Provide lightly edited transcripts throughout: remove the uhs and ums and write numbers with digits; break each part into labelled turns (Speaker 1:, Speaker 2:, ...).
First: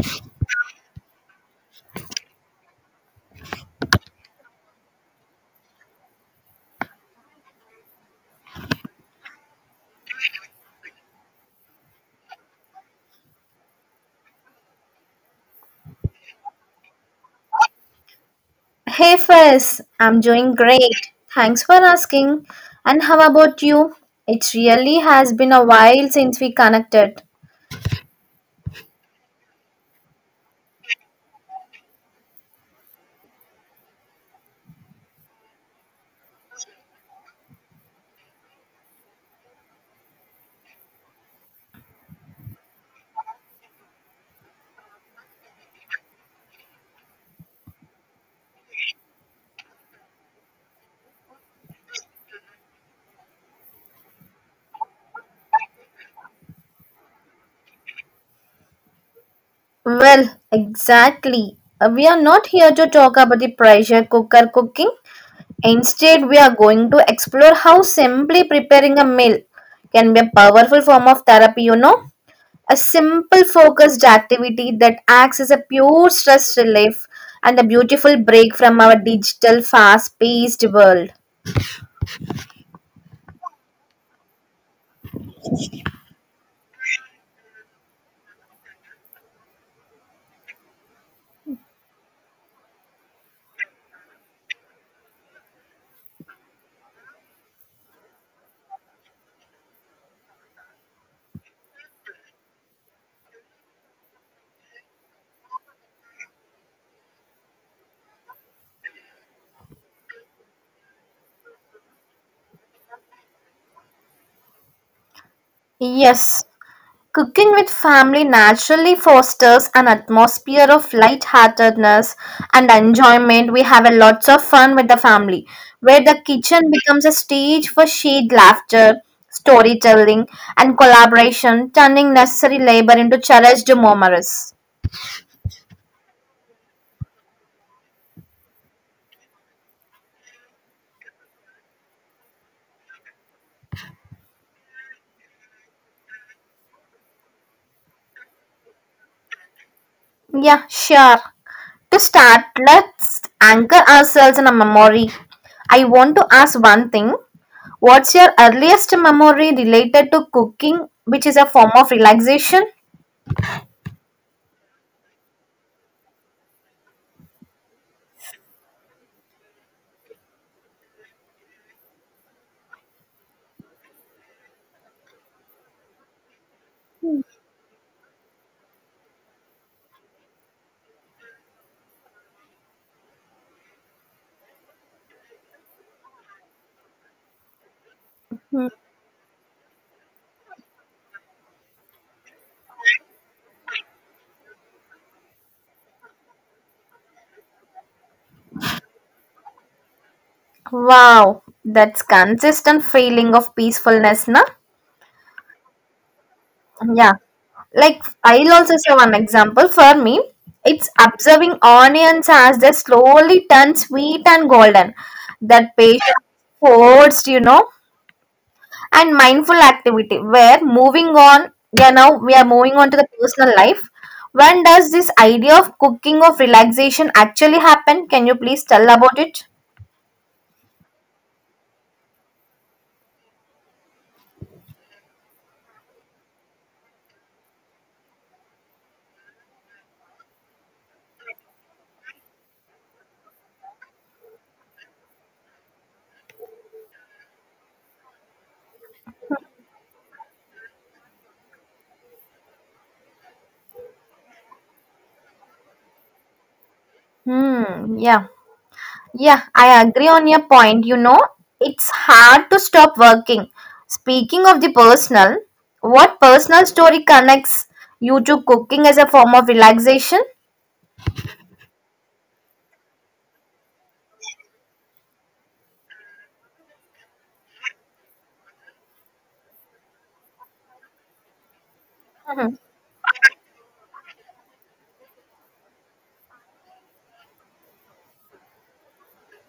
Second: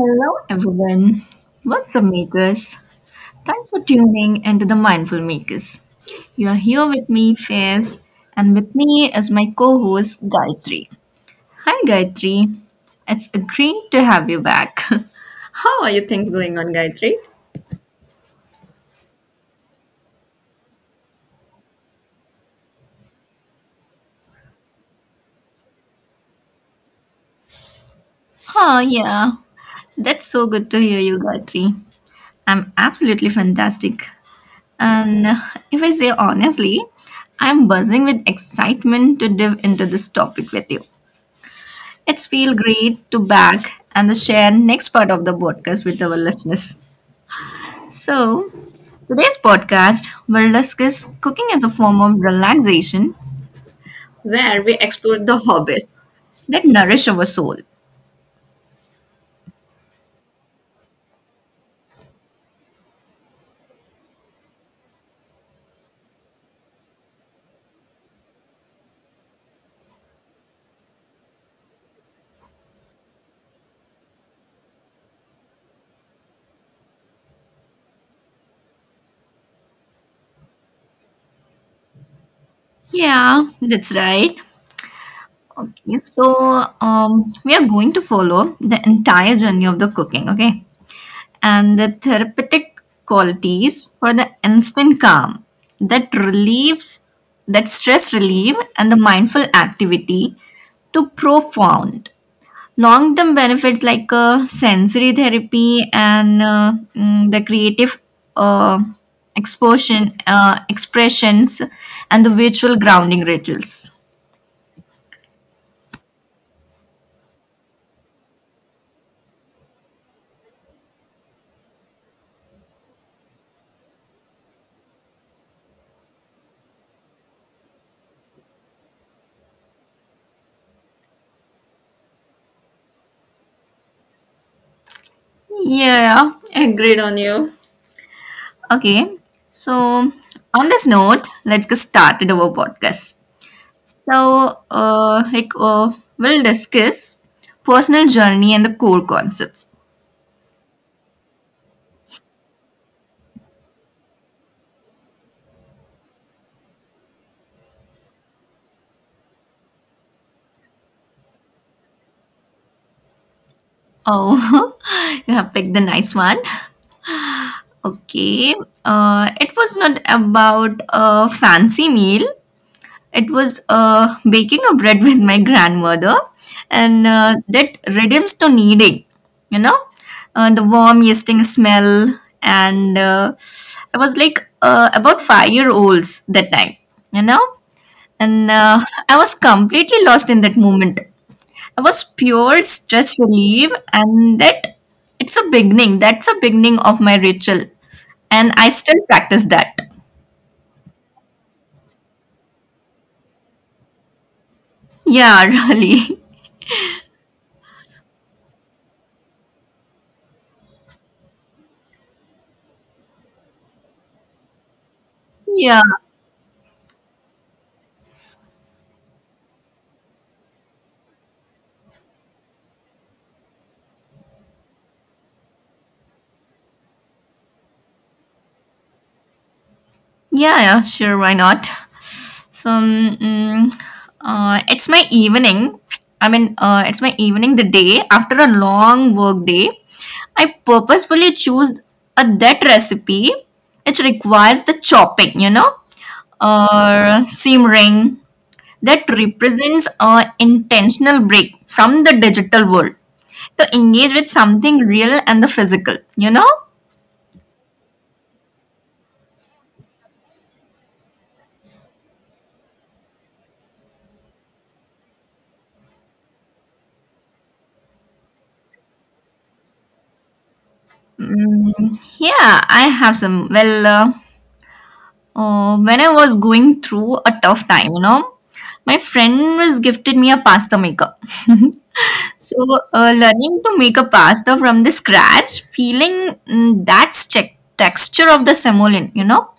Speaker 1: Hello, everyone. What's up, makers? Thanks for tuning into the Mindful Makers. You are here with me, Faiz, and with me is my co host, Gayatri. Hi, Gayatri. It's great to have you back. How are your things going on, Gayatri?
Speaker 2: Hey Fez, I'm doing great. Thanks for asking. And how about you? It really has been a while since we connected.
Speaker 1: Oh, yeah. That's so good to hear you, Gayatri. I'm absolutely fantastic. And If I say honestly, I'm buzzing with excitement to dive into this topic with you. It's feel great to back and the share next part of the podcast with our listeners. So, today's podcast will discuss cooking as a form of relaxation where we explore the hobbies that nourish our soul.
Speaker 2: Well, exactly. We are not here to talk about the pressure cooker cooking. Instead, we are going to explore how simply preparing a meal can be a powerful form of therapy, you know? A simple, focused activity that acts as a pure stress relief and a beautiful break from our digital, fast paced world.
Speaker 1: Yeah, that's right. Okay, so we are going to follow the entire journey of the cooking, okay? And the therapeutic qualities for the instant calm that relieves that stress relief and the mindful activity to profound long term benefits like sensory therapy and the creative uh, expressions and the virtual grounding rituals.
Speaker 2: Yes, cooking with family naturally fosters an atmosphere of lightheartedness and enjoyment. We have a lots of fun with the family, where the kitchen becomes a stage for shared laughter, storytelling, and collaboration, turning necessary labor into cherished memories.
Speaker 1: Yeah, agreed on you. Okay, so on this note let's get started our podcast. So, we'll discuss personal journey and the core concepts.
Speaker 2: Yeah, sure. To start, let's anchor ourselves in a memory. I want to ask one thing. What's your earliest memory related to cooking, which is a form of relaxation?
Speaker 1: Oh, you have picked the nice one. Okay. It was not about a fancy meal. It was baking a bread with my grandmother, and that redeems to kneading. You know, the warm yeasting smell, and I was like about 5 year olds that time. You know. And I was completely lost in that moment. I was pure stress relief, and that it's a beginning. That's a beginning of my ritual, and I still practice that.
Speaker 2: Wow, that's consistent feeling of peacefulness, na?
Speaker 1: Yeah, really.
Speaker 2: Yeah. Like I'll also say one example for me. It's observing onions as they slowly turn sweet and golden. That
Speaker 1: Yeah,
Speaker 2: patience forced, you know. And mindful activity where moving on. Yeah, now we are moving on to the personal life. When does this idea of cooking of relaxation actually happen? Can you please tell about it?
Speaker 1: yeah. Sure, why not? So, mm, it's my evening. I mean, it's my evening. The day after a long work day, I purposefully choose a that recipe. It requires the chopping, you know, or seam ring that represents a intentional break from the digital world to engage with something real and the physical.
Speaker 2: Hmm, yeah, yeah, I agree on your point, you know. It's hard to stop working. Speaking of the personal, what personal story connects you to cooking as a form of relaxation?
Speaker 1: Mm, yeah, I have some. Well, when I was going through a tough time, you know, my friend was gifted me a pasta maker. So learning to make a pasta from the scratch feeling, that's check texture of the semolina, you know,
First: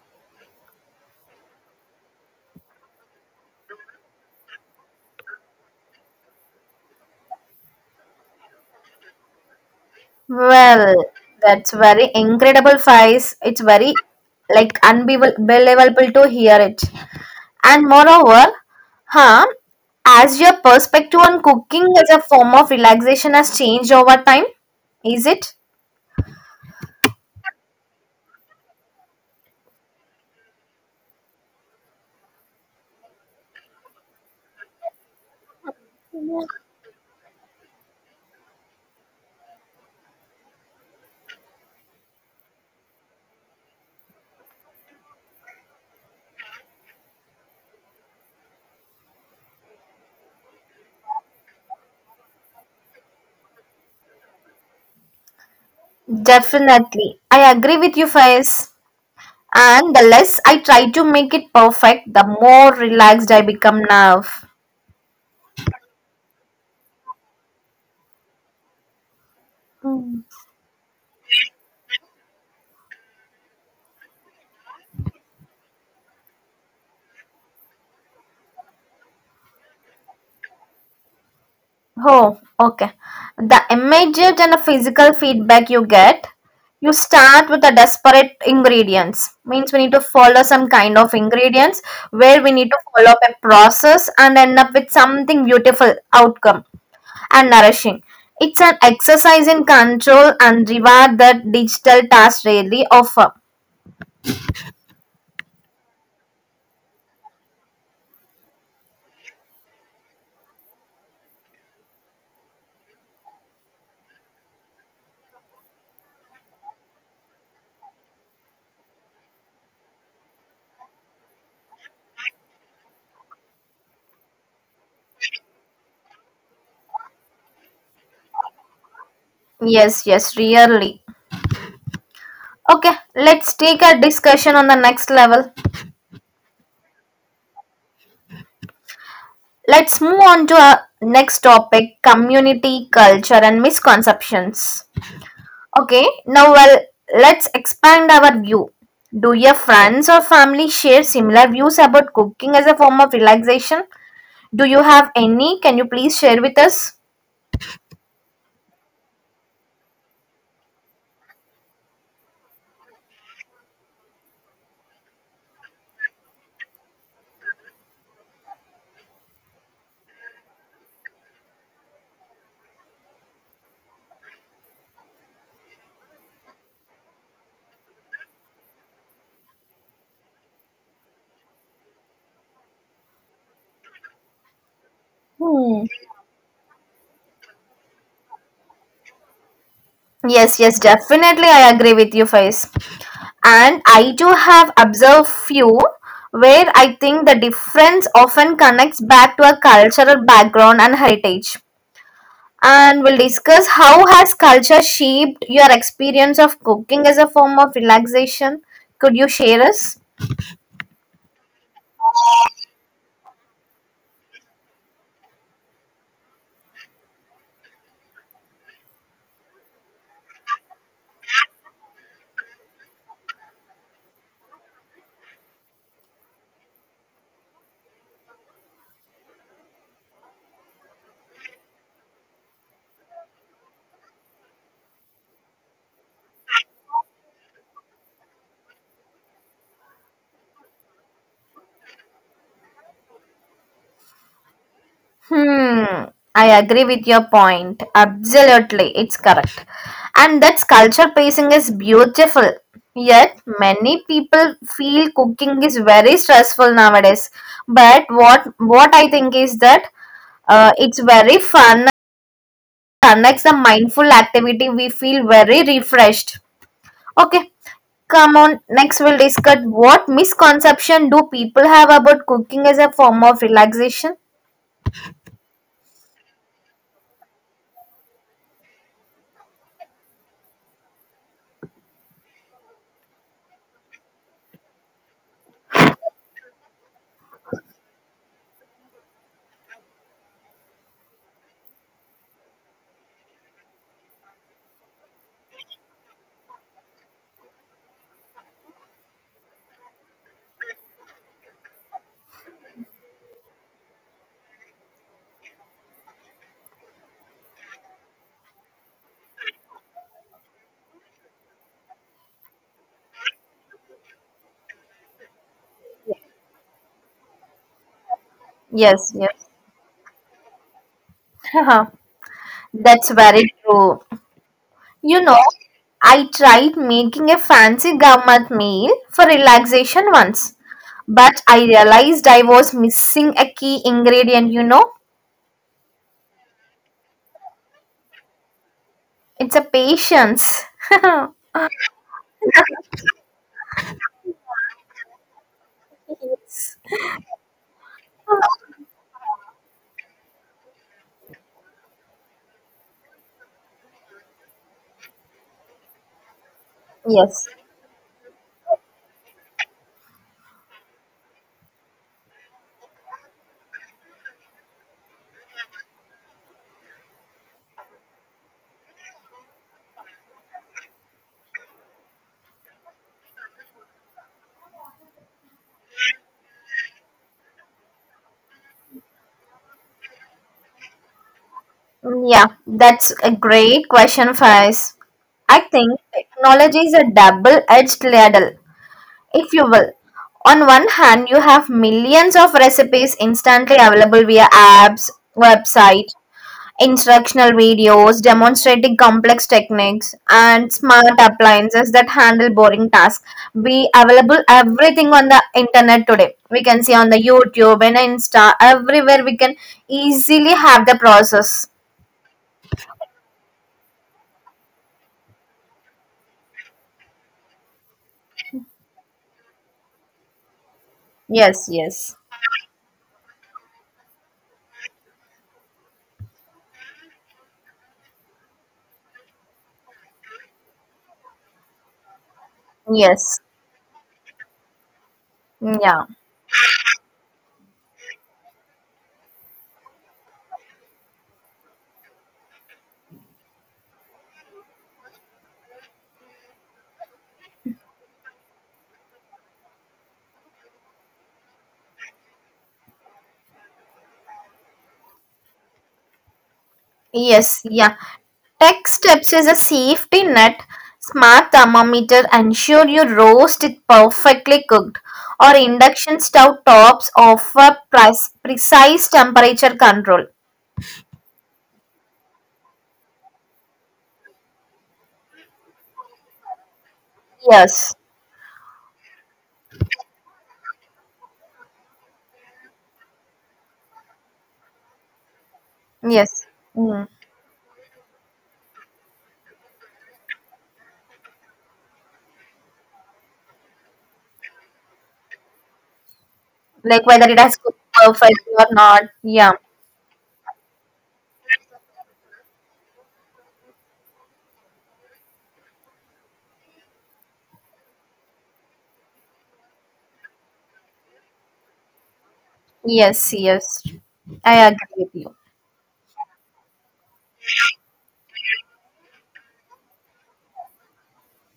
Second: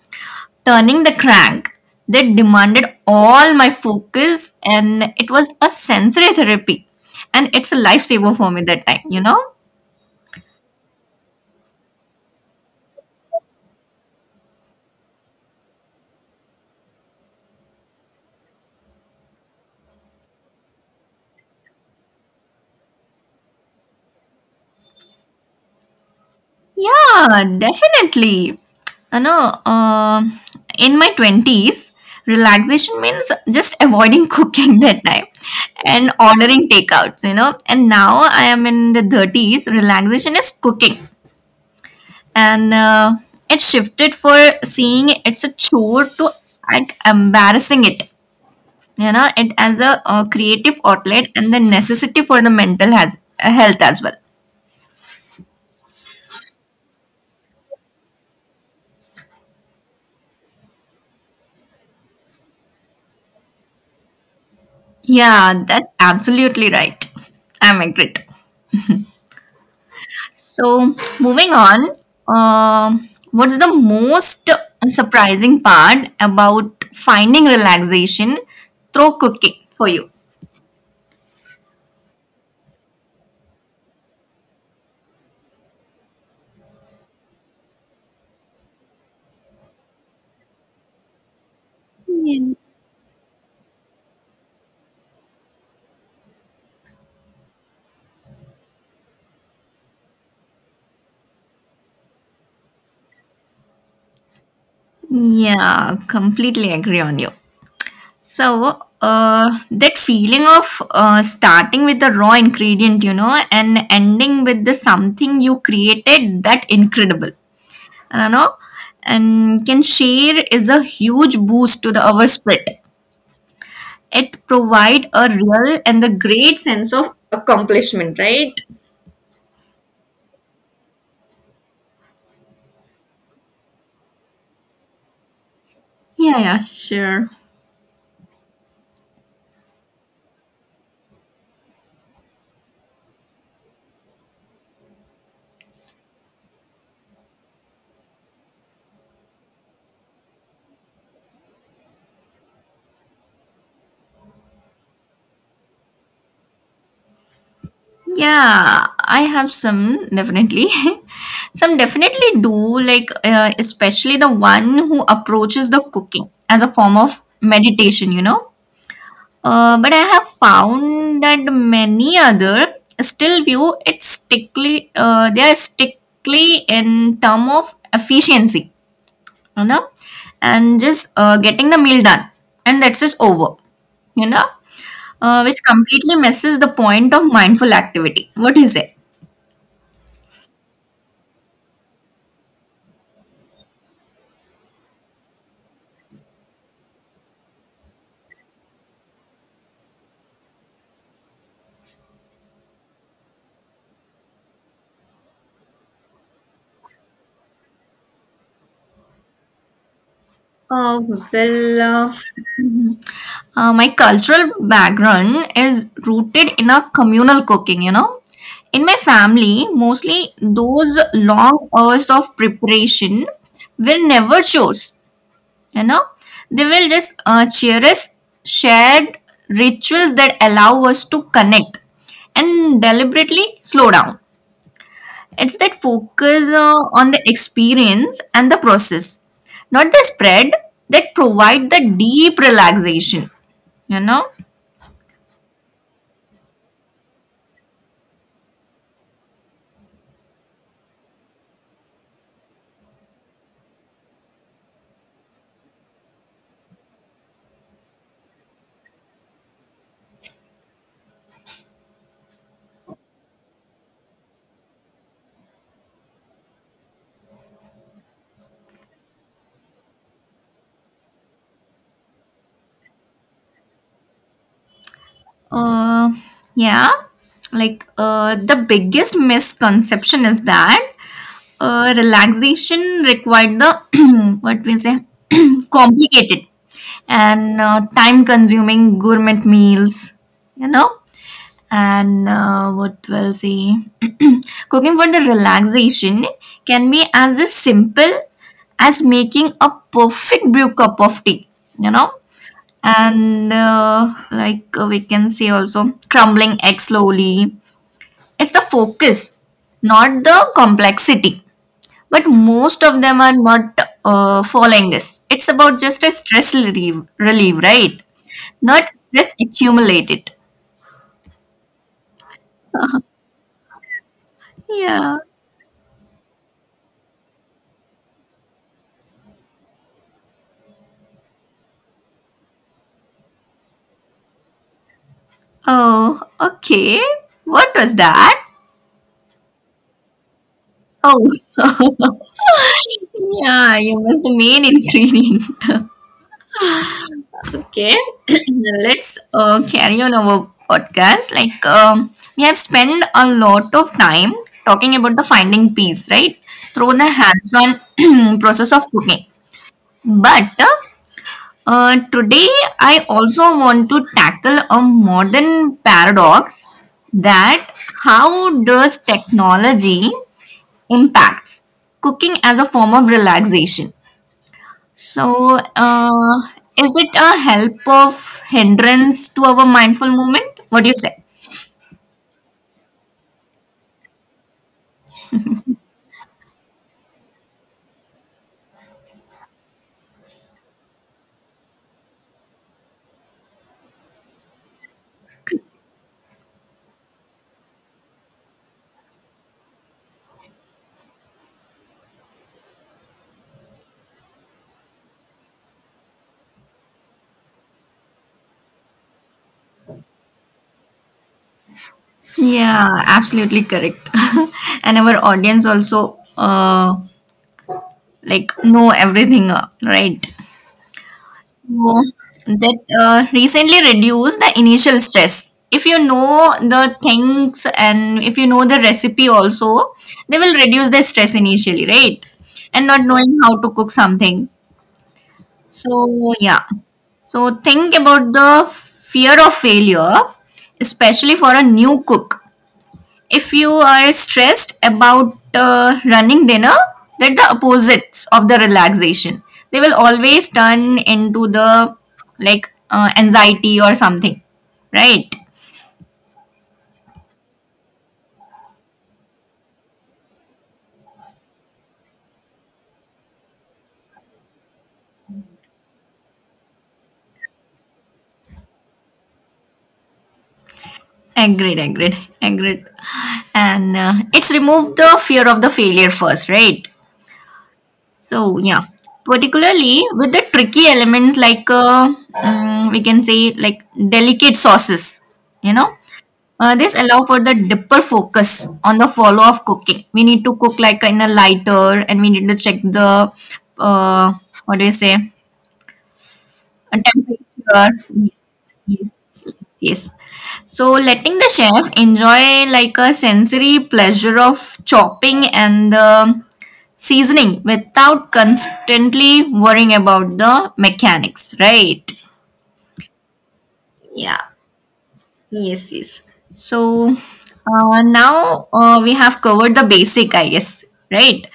Speaker 1: turning the crank, that demanded all my focus and it was a sensory therapy, and it's a lifesaver for me that time, you know.
Speaker 2: Well, that's very incredible, Faiz. It's very like unbelievable to hear it. And moreover, huh, as your perspective on cooking as a form of relaxation has changed over time, is it?
Speaker 1: Yeah, definitely. You know, in my 20s relaxation means just avoiding cooking that time and ordering takeouts, you know. And now I am in the 30s, relaxation is cooking. And it shifted for seeing it's a chore to like embarrassing it, you know, it as a creative outlet and the necessity for the mental has health as well.
Speaker 2: Definitely. I agree with you, Faiz. And the less I try to make it perfect, the more relaxed I become now.
Speaker 1: Yeah, that's absolutely right. I'm agreed. So, moving on, what's the most surprising part about finding relaxation through cooking for you?
Speaker 2: Oh, okay. The immediate and the physical feedback you get, you start with the desperate ingredients. Means we need to follow some kind of ingredients where we
Speaker 1: Yeah.
Speaker 2: need to follow up a process and end up with something beautiful outcome and nourishing. It's an exercise in control and reward that digital tasks rarely offer.
Speaker 1: Yeah, completely agree on you. So that feeling of starting with the raw ingredient, you know, and ending with the something you created, that incredible, you know, and can share is a huge boost to the our spirit. It provide a real and the great sense of accomplishment, right?
Speaker 2: Yes, yes, really. Okay, let's take a discussion on the next level.
Speaker 1: Yeah, yeah, sure.
Speaker 2: Let's move on to our next topic community culture and misconceptions. Okay, now well, let's expand our view. Do your friends or family share similar views about cooking as a form of relaxation? Do you have any? Can you please share with us?
Speaker 1: Yeah, I have some definitely. Some definitely do, like, especially the one who approaches the cooking as a form of meditation, you know. But I have found that many other still view it strictly, they are strictly in term of efficiency, you know, and just getting the meal done, and that's just over, you know, which
Speaker 2: Hmm.
Speaker 1: completely misses the point of mindful activity. What do you say?
Speaker 2: Yes, yes, definitely. I agree with you, Faiz. And I do have observed few where I think the difference often connects back to a cultural background and heritage. And we'll discuss how has culture shaped your experience of cooking as a form of relaxation. Could you share us?
Speaker 1: Uh, well, my cultural background is rooted in a communal cooking, you know. In my family, mostly those long hours of preparation will never chores, you know. They will just cherish shared rituals that allow us to connect and deliberately slow down. It's that focus on the experience and the process, not the spread, that provide the deep relaxation. You know,
Speaker 2: Hmm, I agree with your point. Absolutely, it's correct. And that's culture pacing is beautiful. Yet many people feel cooking is very stressful nowadays. But what I think is that it's very fun connects the mindful activity. We feel very refreshed. Okay, come on. Next, we'll discuss what misconception do people have about cooking as a form of relaxation.
Speaker 1: uh, yeah, like the biggest misconception is that relaxation required the what we say complicated and time-consuming gourmet meals. You know, and what we'll see cooking for the relaxation can be as a simple as making a perfect brew cup of tea, you know. And like we can see also crumbling egg slowly, it's the focus, not the complexity. But most of them are not following this. It's about just a stress relief, right? Not
Speaker 2: Yes,
Speaker 1: stress
Speaker 2: yes.
Speaker 1: accumulated.
Speaker 2: Haha, that's very true. You
Speaker 1: Yeah.
Speaker 2: know, I tried making a fancy government meal for relaxation once, but I realized I was missing a key ingredient, you know?
Speaker 1: Oh, okay. What was that?
Speaker 2: It's a patience.
Speaker 1: Oh, yeah, you was the main ingredient.
Speaker 2: Yes.
Speaker 1: Okay, let's carry on our podcast. We have spent a lot of time talking about the finding peace, right? Through the
Speaker 2: Yes.
Speaker 1: hands on process of cooking. But today, I also want to tackle a modern paradox that how does technology impacts cooking as a form of relaxation? So, is it a help of hindrance to our mindful movement? What do you say?
Speaker 2: Yeah, that's a great question, Faiz. I think technology is a double-edged ladle, if you will. On one hand, you have millions of recipes instantly available via apps, website, instructional videos demonstrating complex techniques, and smart appliances that handle boring tasks. Be available everything on the internet today. We can see on the YouTube and Insta, everywhere we can easily have the process.
Speaker 1: Yeah, absolutely correct. And our audience also like know everything, right?
Speaker 2: Yes,
Speaker 1: uh,
Speaker 2: yes,
Speaker 1: that recently reduce the initial stress if you know the things and if you know the recipe also, they will reduce the stress initially, right? And not
Speaker 2: yes,
Speaker 1: knowing how to cook something,
Speaker 2: yeah,
Speaker 1: so yeah, so think about the fear of failure, especially for a new cook. If you are stressed about running dinner, that the opposites of the relaxation. They will always turn into the like anxiety or something, right?
Speaker 2: yes, yeah. Tech steps is a safety net. Smart thermometer ensure your roast is perfectly cooked, or induction stove tops offer precise temperature control.
Speaker 1: Agreed. And it's remove the fear of the failure first, right?
Speaker 2: Yes,
Speaker 1: So yeah, particularly with the tricky elements like we can say like delicate sauces, you know.
Speaker 2: yes.
Speaker 1: This
Speaker 2: Mm.
Speaker 1: allow for the deeper focus on the follow of cooking. We need to cook like in a lighter, and we need to check the uh, what do you say, a
Speaker 2: Like whether it has cooked
Speaker 1: temperature.
Speaker 2: perfectly or
Speaker 1: Yes,
Speaker 2: not.
Speaker 1: yes.
Speaker 2: Yeah.
Speaker 1: Yes. So letting the chef enjoy like a sensory pleasure of chopping and the seasoning without constantly worrying about the mechanics, right?
Speaker 2: Yes, yes.
Speaker 1: Yeah.
Speaker 2: I agree with you.
Speaker 1: Yes, yes. So now we have covered the basic, I guess, right?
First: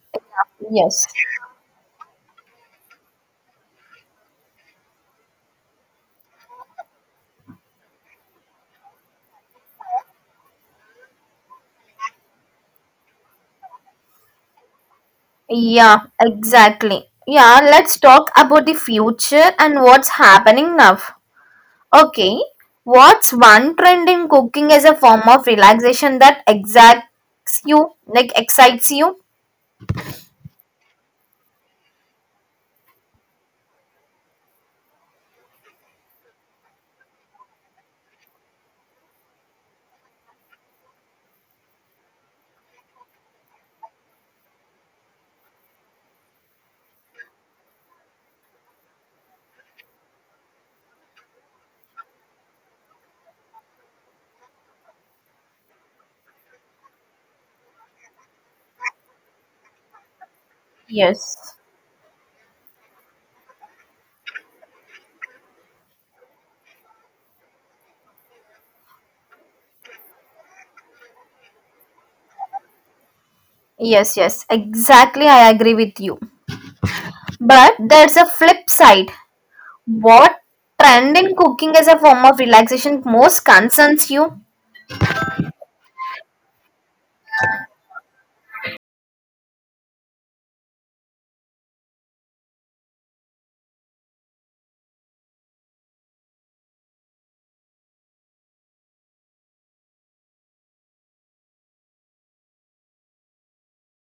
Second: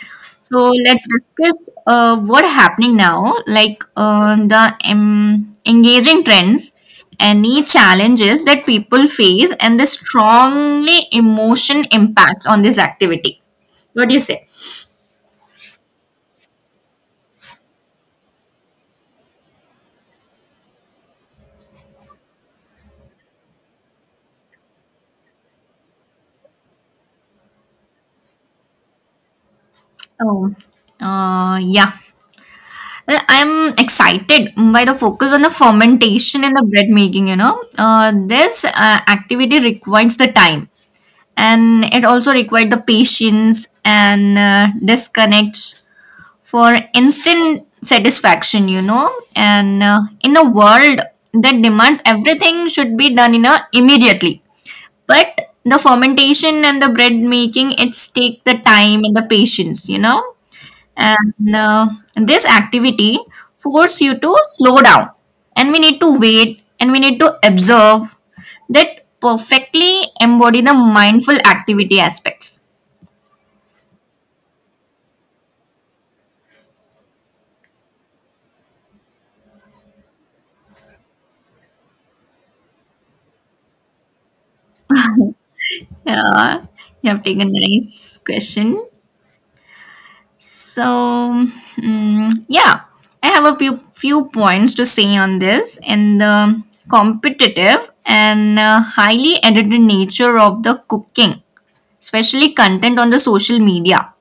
Speaker 1: So let's
Speaker 2: Yes.
Speaker 1: discuss what happening now, like the engaging trends, any challenges that people face, and the strongly emotion impacts on this activity. What do you say?
Speaker 2: Yeah, exactly. Yeah, let's talk about the future and what's happening now. Okay, what's one trend in cooking as a form of relaxation that exacts you, like excites you?
Speaker 1: Oh, yeah. Well, I'm excited by the focus on the fermentation and the bread making. You know, this activity requires the time, and it also requires the patience and disconnects for instant satisfaction. You know, and in a world that demands everything should be done in a immediately, but the fermentation and the bread making, it take the time and the patience. You know, and
Speaker 2: Yes.
Speaker 1: this activity force you to slow down. And we need to wait and we need to observe that perfectly embody the mindful activity aspects.
Speaker 2: Yes, yes, exactly. I agree with you. But there's a flip side. What trend in cooking as a form of relaxation most concerns you?
Speaker 1: Yeah, you have taken a nice question. So, yeah, I have a few points to say on this and the competitive and highly edited nature of the cooking, especially content on the social media.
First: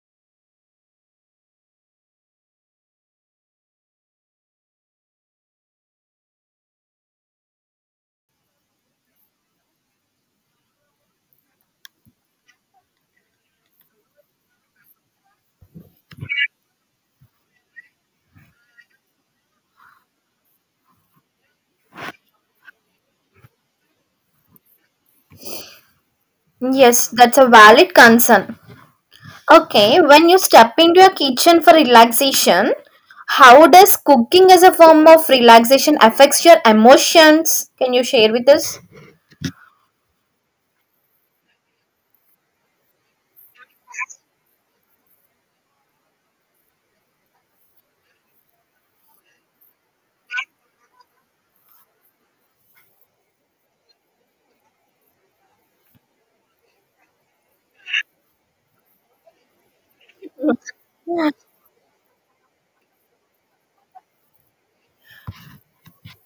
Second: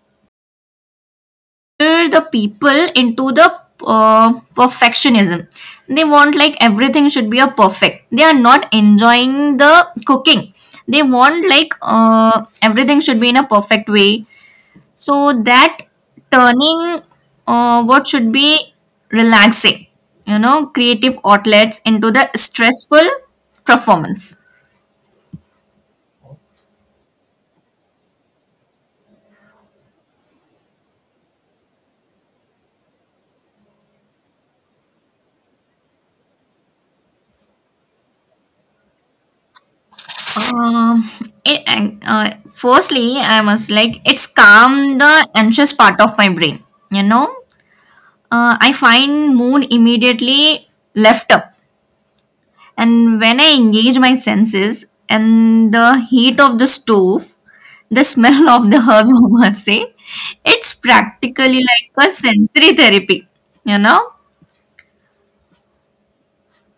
Speaker 1: The people into the perfectionism. They want like everything should be a perfect. They are not enjoying the cooking. They want like everything should be in a perfect way. So that turning what should be relaxing, you know, creative outlets into the stressful performance.
Speaker 2: Yes, that's a valid concern. Okay, when you step into your kitchen for relaxation, how does cooking as a form of relaxation affects your emotions? Can you share with us?
Speaker 1: Um, Firstly, I must like it's calm the anxious part of my brain. You know, I find mood immediately left up. And when I engage my senses and the heat of the stove, the smell of the herbs, I must say, it's practically like a sensory therapy, you know?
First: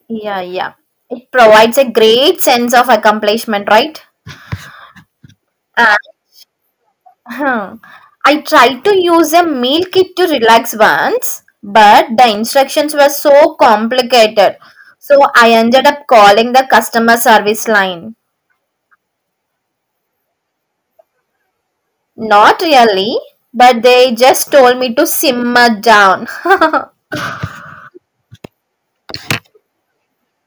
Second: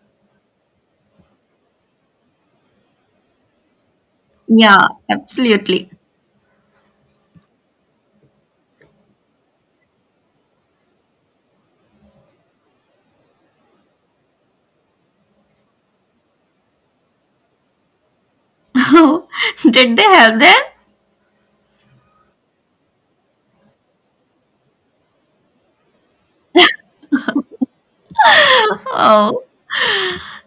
Speaker 2: Yeah, yeah. It provides a great sense of accomplishment, right?
Speaker 1: Yeah, absolutely.
Speaker 2: Uh, hmm. I tried to use a meal kit to relax once, but the instructions were so complicated. So I ended up calling the customer service line.
Speaker 1: Did they help them?
Speaker 2: Not really, but they just told me to simmer down.
Speaker 1: Oh,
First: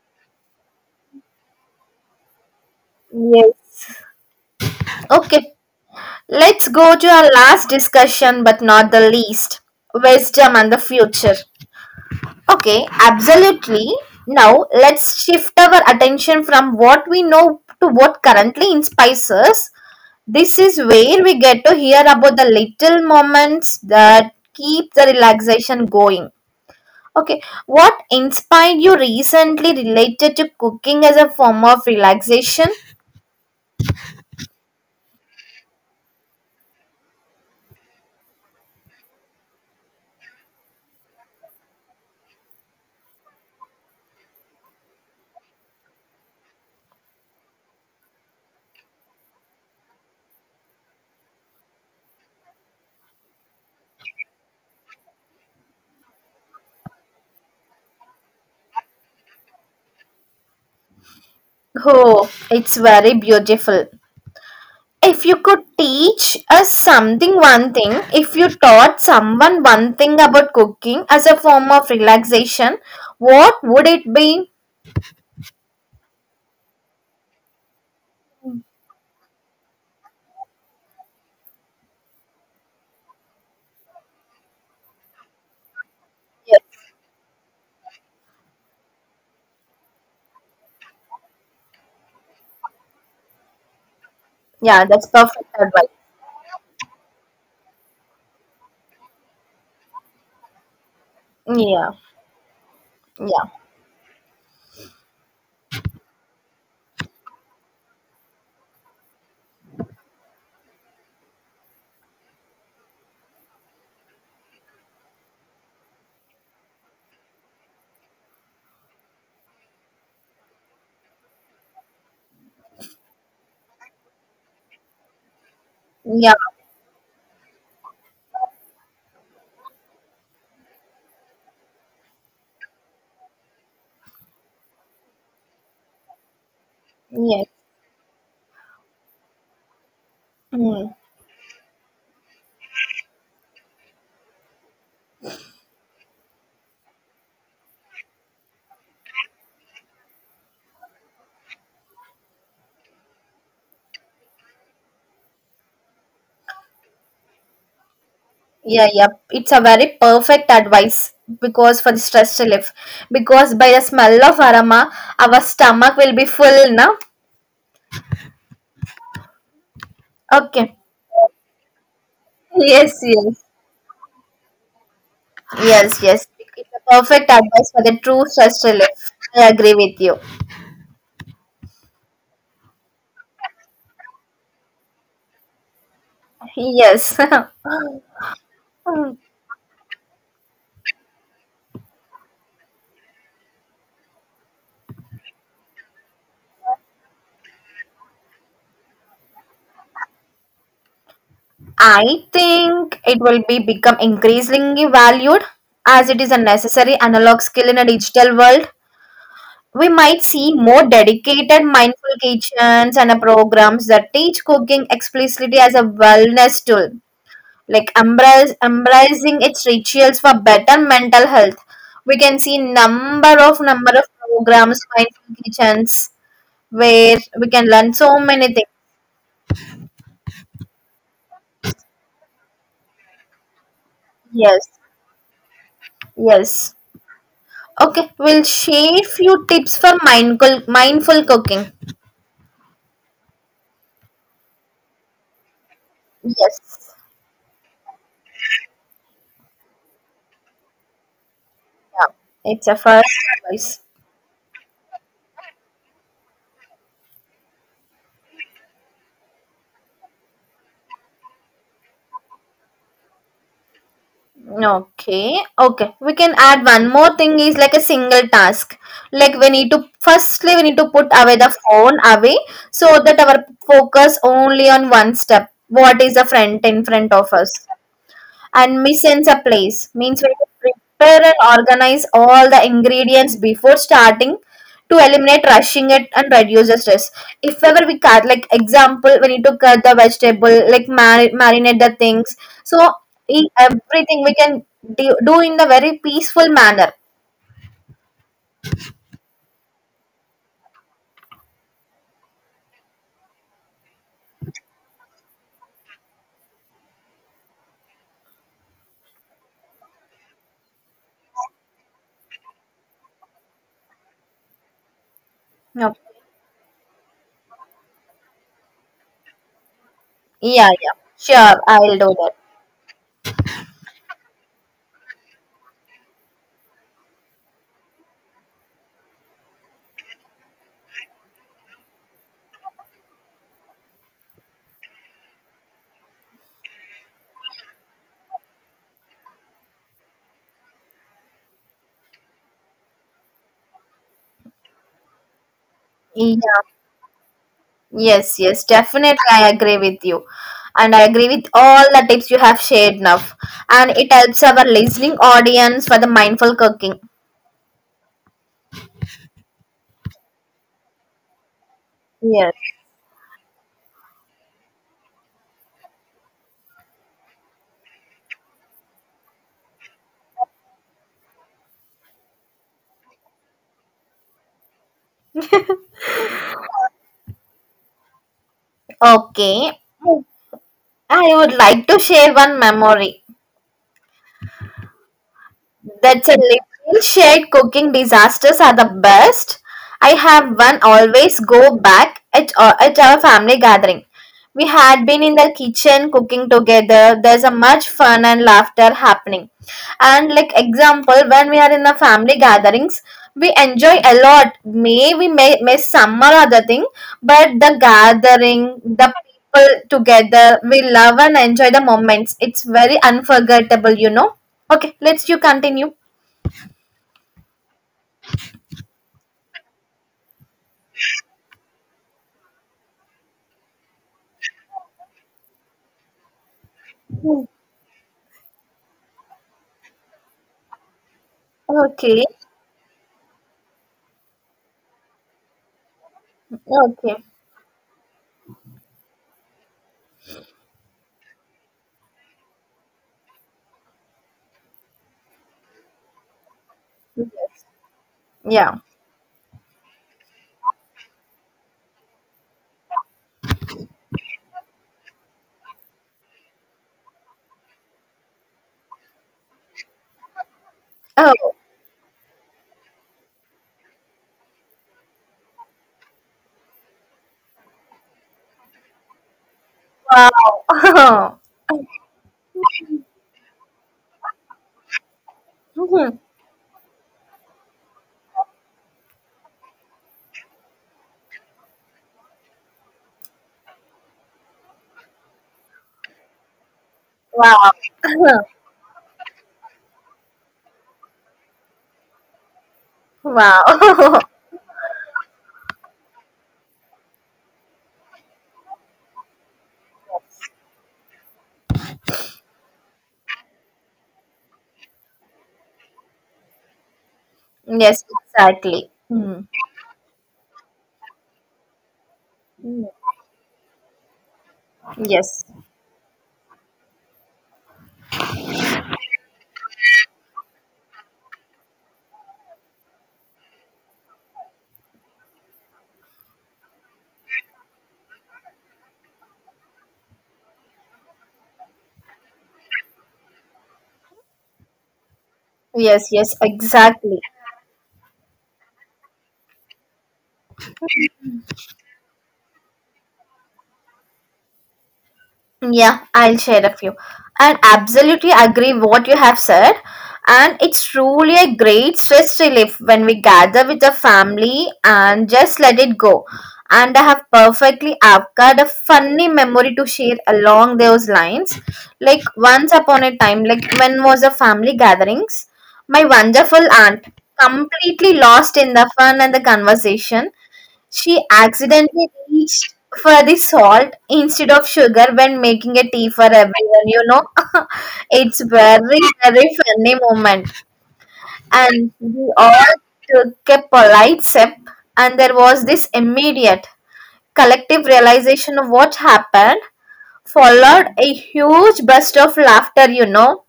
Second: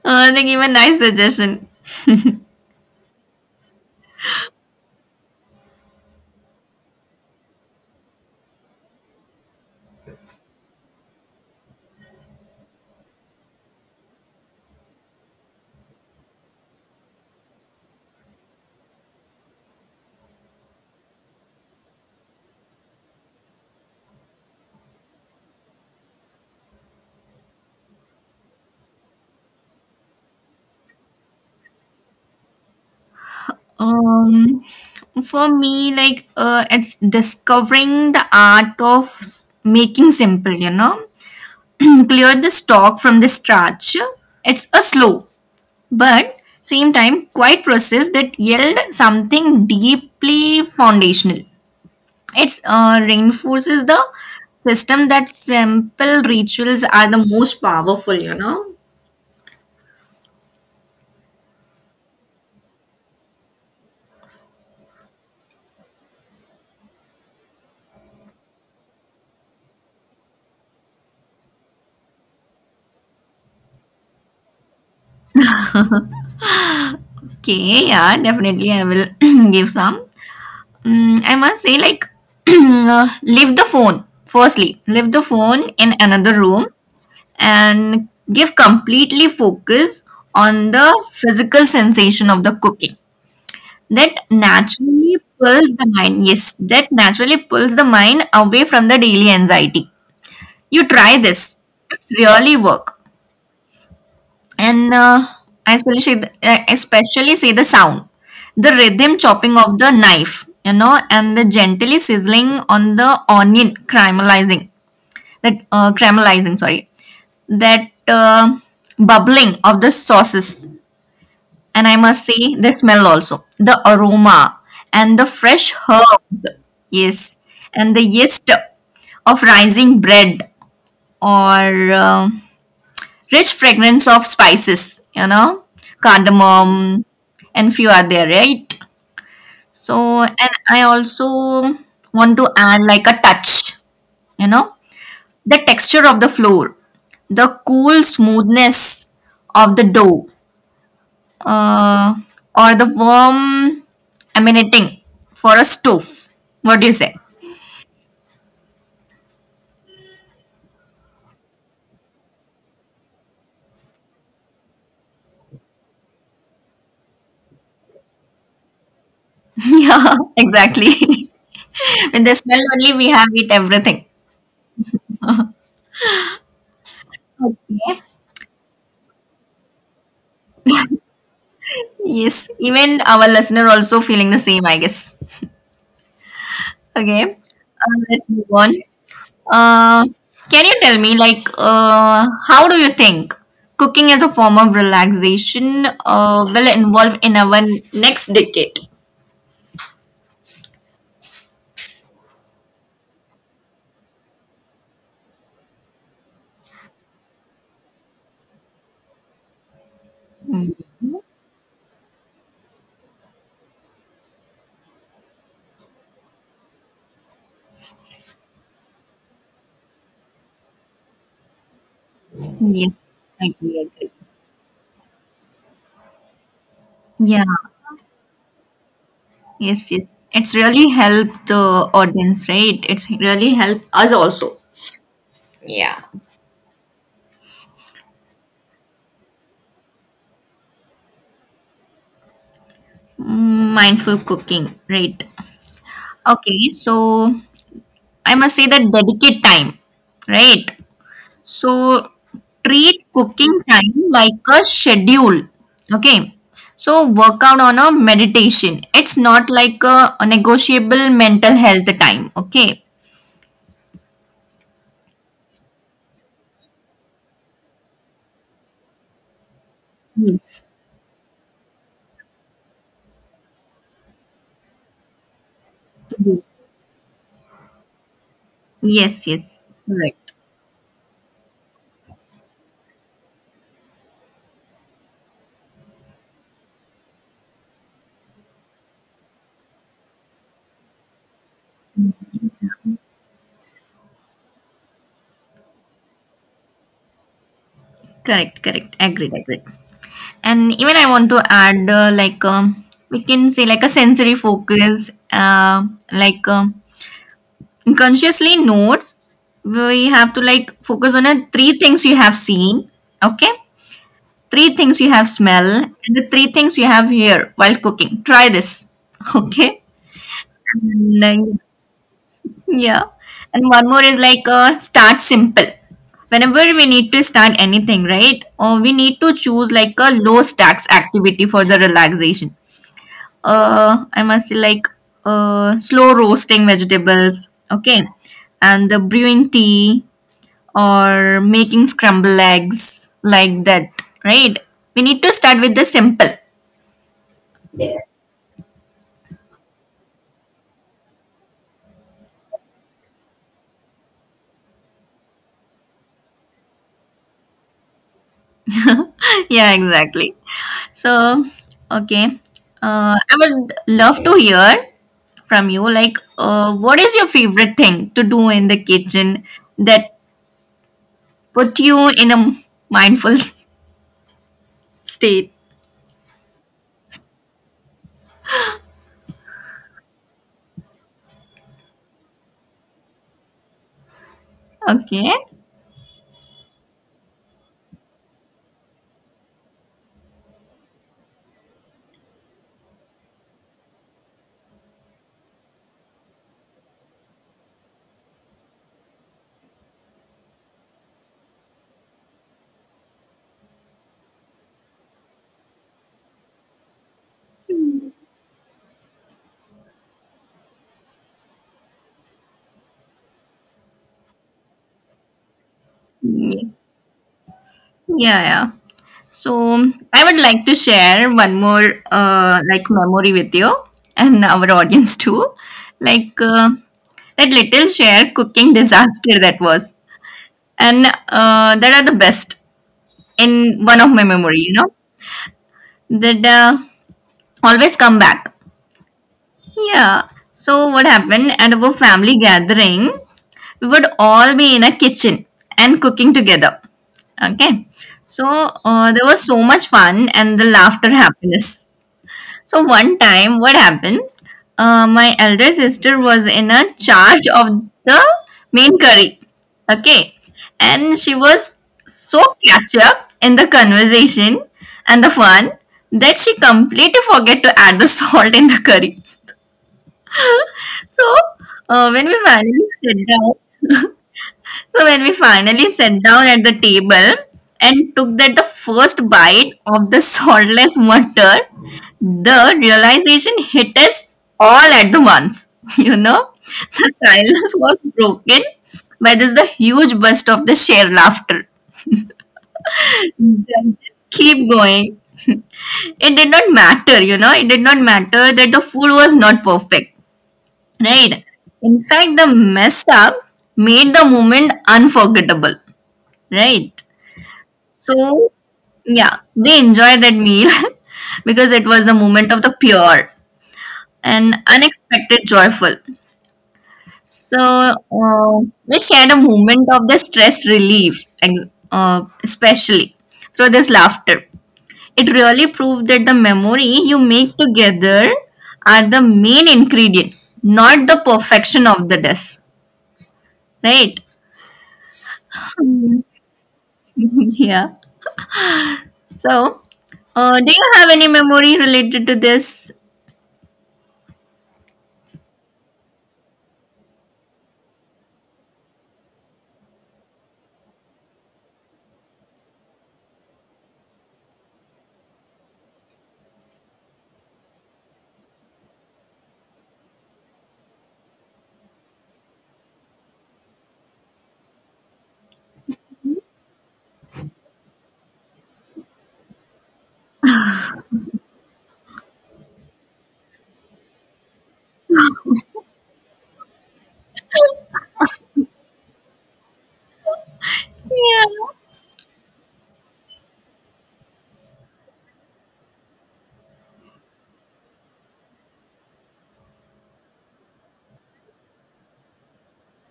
Speaker 1: they give a nice suggestion.
Speaker 2: Yes. Okay, let's go to our last discussion, but not the least wisdom and the future. Okay, absolutely. Now, let's shift our attention from what we know to what currently inspires us. This is where we get to hear about the little moments that keep the relaxation going. Okay, what inspired you recently related to cooking as a form of relaxation?
Speaker 1: Um, for me, like it's discovering the art of making simple, you know, clear the stalk from the starch. It's a slow but same time quite process that yield something deeply foundational. It reinforces the system that simple rituals are the most powerful, you know.
Speaker 2: Oh, it's very beautiful. If you could teach us something, one thing, if you taught someone one thing about cooking as a form of relaxation, what would it be?
Speaker 1: Okay, yeah, definitely I will give some. I must say, like, leave the phone. Firstly, leave the phone in another room
Speaker 2: Yes.
Speaker 1: and give completely focus on the physical sensation of the cooking that
Speaker 2: Yeah, that's
Speaker 1: naturally
Speaker 2: perfect
Speaker 1: pulls
Speaker 2: advice.
Speaker 1: the mind yes that naturally pulls the mind away from the daily anxiety. You try this,
Speaker 2: Yeah,
Speaker 1: it's really work.
Speaker 2: yeah,
Speaker 1: And I especially say the sound, the rhythm chopping of the knife, you know, and the gently sizzling on the onion caramelizing, that caramelizing, sorry, that bubbling of the sauces. And I must say the smell also, the aroma and the fresh
Speaker 2: yeah,
Speaker 1: herbs, yes, and the yeast of rising bread, or rich fragrance of spices, you know, cardamom,
Speaker 2: yes.
Speaker 1: and few are there, right? So, and I
Speaker 2: Mm.
Speaker 1: also want to add like a touch, you know, the texture of the flour, the cool smoothness of the dough, uh, or the worm emanating for a stove. What do you say?
Speaker 2: Yeah, yep. It's a very perfect advice because for the stress relief. Because by the smell of aroma, our stomach will be full, na?
Speaker 1: Yeah, exactly.
Speaker 2: Okay.
Speaker 1: With the smell only, we have
Speaker 2: Yes,
Speaker 1: it
Speaker 2: yes.
Speaker 1: everything.
Speaker 2: Yes, yes. It's a perfect
Speaker 1: Okay.
Speaker 2: advice for the true stress relief. I agree with you.
Speaker 1: Yes, even our listener also feeling the same, I guess. Okay,
Speaker 2: Yes.
Speaker 1: let's move on. Uh, can you tell me, like, how do you think cooking as a form of relaxation will involve in our next decade?
Speaker 2: I think it will be become increasingly valued as it is a necessary analog skill in a digital world. We
Speaker 1: Mm.
Speaker 2: might see more dedicated mindful kitchens and programs that teach cooking explicitly as a wellness tool, like embracing its rituals for better mental health. We can
Speaker 1: Yes,
Speaker 2: see
Speaker 1: I agree, I agree.
Speaker 2: number of programs mindful kitchens
Speaker 1: Yeah.
Speaker 2: where we can learn so many things.
Speaker 1: Yes, yes. It's really helped the audience, right? It's really helped us also.
Speaker 2: Yes,
Speaker 1: Yeah.
Speaker 2: yes. Okay, we'll share few tips for mindful cooking.
Speaker 1: Mm, mindful cooking, right? Okay, so
Speaker 2: Yes,
Speaker 1: I must say that dedicate time, right? So
Speaker 2: yeah, it's
Speaker 1: treat
Speaker 2: a first
Speaker 1: cooking time
Speaker 2: advice.
Speaker 1: like a schedule, okay? So work out on a meditation. It's not like a negotiable mental health time, okay?
Speaker 2: Okay, okay. We can add one more thing is like a single task. Like
Speaker 1: Yes.
Speaker 2: we need to put away the phone away, so that our focus only on one step. What is the friend in front of us? And
Speaker 1: Yes,
Speaker 2: missions a
Speaker 1: yes.
Speaker 2: place
Speaker 1: Correct.
Speaker 2: means we have to prepare and organize all the ingredients before starting to eliminate rushing it and reduce the stress. If ever we cut, like example, we need to cut the vegetable, like marinate the things. So in everything we can do, do in the very peaceful manner.
Speaker 1: Correct, correct. Agreed, agreed. And even I want to add, like, we can say, like, a sensory focus, like, consciously notes, we have to, like, focus on a three things you have seen, okay? Three things you have smell,
Speaker 2: Okay.
Speaker 1: and the three things you have here while cooking. Try this, okay?
Speaker 2: Yeah, yeah,
Speaker 1: And,
Speaker 2: sure,
Speaker 1: uh,
Speaker 2: I'll do that.
Speaker 1: yeah. And one more is, like, start simple. Whenever we need to start anything, right? Or we need to choose, like, a low stacks activity for the relaxation. I must say like slow roasting vegetables, okay, and the brewing tea or making scrambled eggs like that, right? We need to start with the simple.
Speaker 2: Yeah.
Speaker 1: Yeah,
Speaker 2: Yes, yes, definitely. I agree with you. And I agree with all the tips you have shared now. And it helps our listening audience for the mindful cooking.
Speaker 1: exactly. So, okay,
Speaker 2: Yes.
Speaker 1: I would love to hear from you like what is your favorite thing to do in the kitchen that put you in a mindful state?
Speaker 2: Okay. I would like to share one memory.
Speaker 1: Okay.
Speaker 2: That's a little shared cooking disasters are the best. I have one always go back at our family gathering. We had been in the kitchen cooking together. There's a much fun and laughter happening. And like example, when we are in the family gatherings, we enjoy a lot. May we may miss some or other thing, but the gathering, the people together, we love and enjoy the moments. It's very unforgettable, you know. Okay, let's you continue.
Speaker 1: Yes. Yeah, yeah. So I would like to share one more like memory with you and our audience too. Like
Speaker 2: Hmm.
Speaker 1: that little share cooking disaster that was, and that are the
Speaker 2: Okay.
Speaker 1: best in one of my memory. You know that
Speaker 2: Okay.
Speaker 1: always come back. Yeah. So what happened at our family gathering, we would all be in a kitchen and cooking together.
Speaker 2: Yes.
Speaker 1: Okay. So
Speaker 2: Yeah.
Speaker 1: there was so much fun and the laughter happiness. So one time what happened? My elder sister was in a charge of the main curry. Okay. And she
Speaker 2: Oh.
Speaker 1: was so catch up in the conversation and the fun that she completely forget to add the salt in the curry.
Speaker 2: Wow.
Speaker 1: So, when we finally sat down, so when we finally
Speaker 2: Mhm.
Speaker 1: sat down at the table and took that the first bite of the saltless mutton, the realization hit us all at the once. You know, the
Speaker 2: Wow.
Speaker 1: silence was broken by this the huge burst of the sheer laughter.
Speaker 2: Wow.
Speaker 1: Then just keep going. It did not matter, you know. It did not matter that the food was not perfect. Right. In fact, the mess up made the moment unforgettable. Right.
Speaker 2: Yes,
Speaker 1: So,
Speaker 2: exactly. Hmm.
Speaker 1: yeah, they enjoyed that meal because it was the moment of the pure and
Speaker 2: Yes.
Speaker 1: unexpected joyful. So, we shared a moment of the stress relief, especially through this laughter. It really proved that the memory you make together are the main ingredient, not the perfection of the dish. Right.
Speaker 2: Yes, yes, exactly.
Speaker 1: Yeah. So, do you have any memory related to this?
Speaker 2: Yeah, I'll share a few. And absolutely agree what you have said. And it's truly a great stress relief when we gather with the family and just let it go. And I have perfectly I've got a funny memory to share along those lines. Like once upon a time, like when was the family gatherings, my wonderful aunt completely lost in the fun and the conversation, she accidentally reached for the salt instead of sugar when making a tea for everyone, you know. It's very, very funny moment.
Speaker 1: Yeah.
Speaker 2: And we all took a polite sip and there was this immediate collective realization of what happened, followed a huge burst of laughter, you know.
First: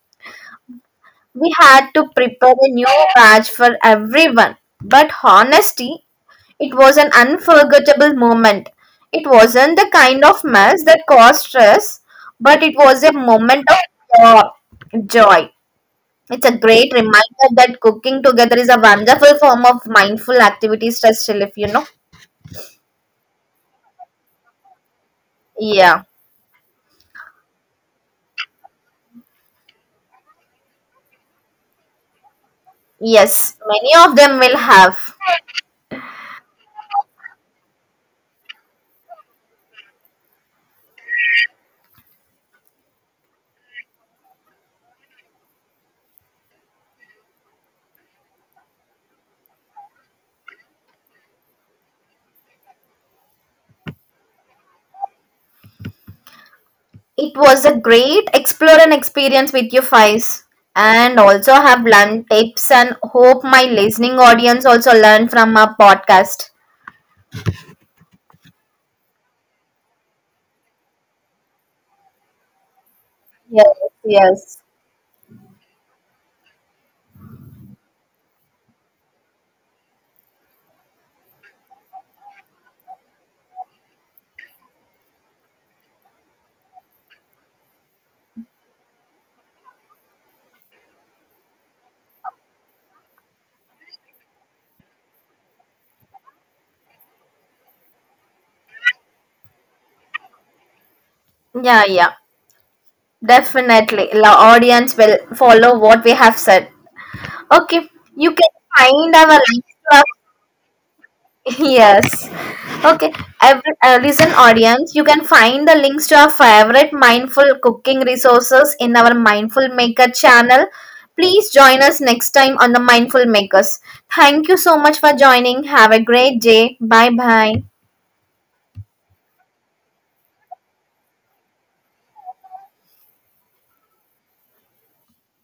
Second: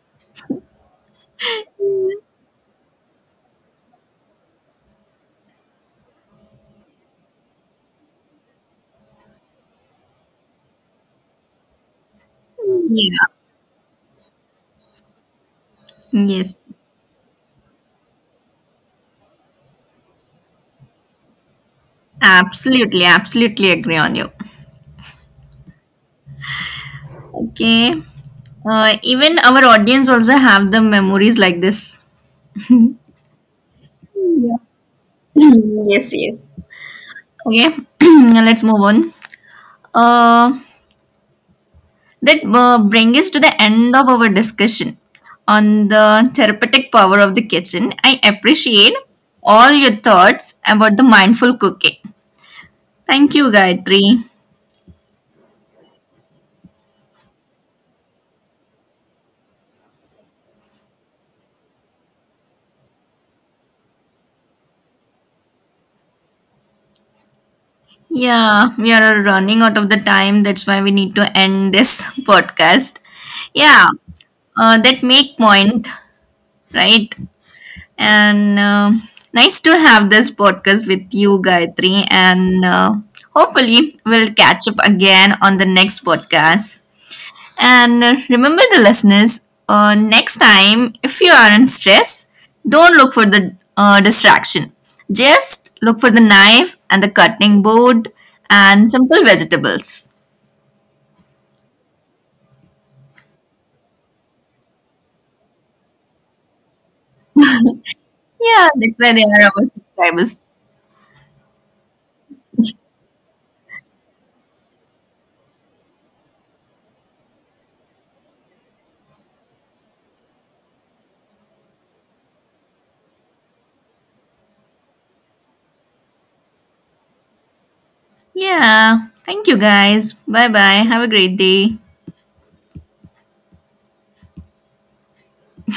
Speaker 2: We had to prepare a new batch for everyone, but honesty, it was an unforgettable moment. It wasn't the kind of mess that caused stress, but it was a
Speaker 1: Yeah.
Speaker 2: moment of uh, joy. It's a
Speaker 1: Yes.
Speaker 2: great reminder that cooking together is a wonderful form of mindful activity stress relief, you know?
Speaker 1: Absolutely. Absolutely agree on you.
Speaker 2: Yeah.
Speaker 1: Okay. Even our audience also have the memories like this.
Speaker 2: Yes, many of them
Speaker 1: Yeah.
Speaker 2: will have.
Speaker 1: Yes. Yes. Okay. Let's move on. Uh, that brings us to the end of our discussion on the therapeutic power of the kitchen. I appreciate all your thoughts about the mindful cooking. Thank you, Gayatri.
Speaker 2: It was a great explore and experience with you, Faiz. And also have learned tips and hope my listening audience also learn from our podcast.
Speaker 1: Yeah, we are running out of the time. That's why we need to end this podcast.
Speaker 2: Yes,
Speaker 1: Yeah,
Speaker 2: yes.
Speaker 1: that make point, right? And nice to have this podcast with you, Gayatri. And hopefully, we'll catch up again on the next podcast. And remember the listeners, next time, if you are in stress, don't look for the distraction. Just look for the knife and the cutting board and simple vegetables.
Speaker 2: Yeah, yeah. Definitely. The audience will follow what we have said. Okay. You can
Speaker 1: Yeah, that's where they
Speaker 2: find
Speaker 1: are
Speaker 2: our
Speaker 1: our
Speaker 2: links.
Speaker 1: subscribers.
Speaker 2: Yes. Okay. Every, listen, audience, you can find the links to our favorite mindful cooking resources in our Mindful Maker channel. Please join us next time on the Mindful Makers. Thank you so much for joining. Have a great day. Bye bye.
Speaker 1: Yeah. Thank you guys. Bye bye. Have a great day.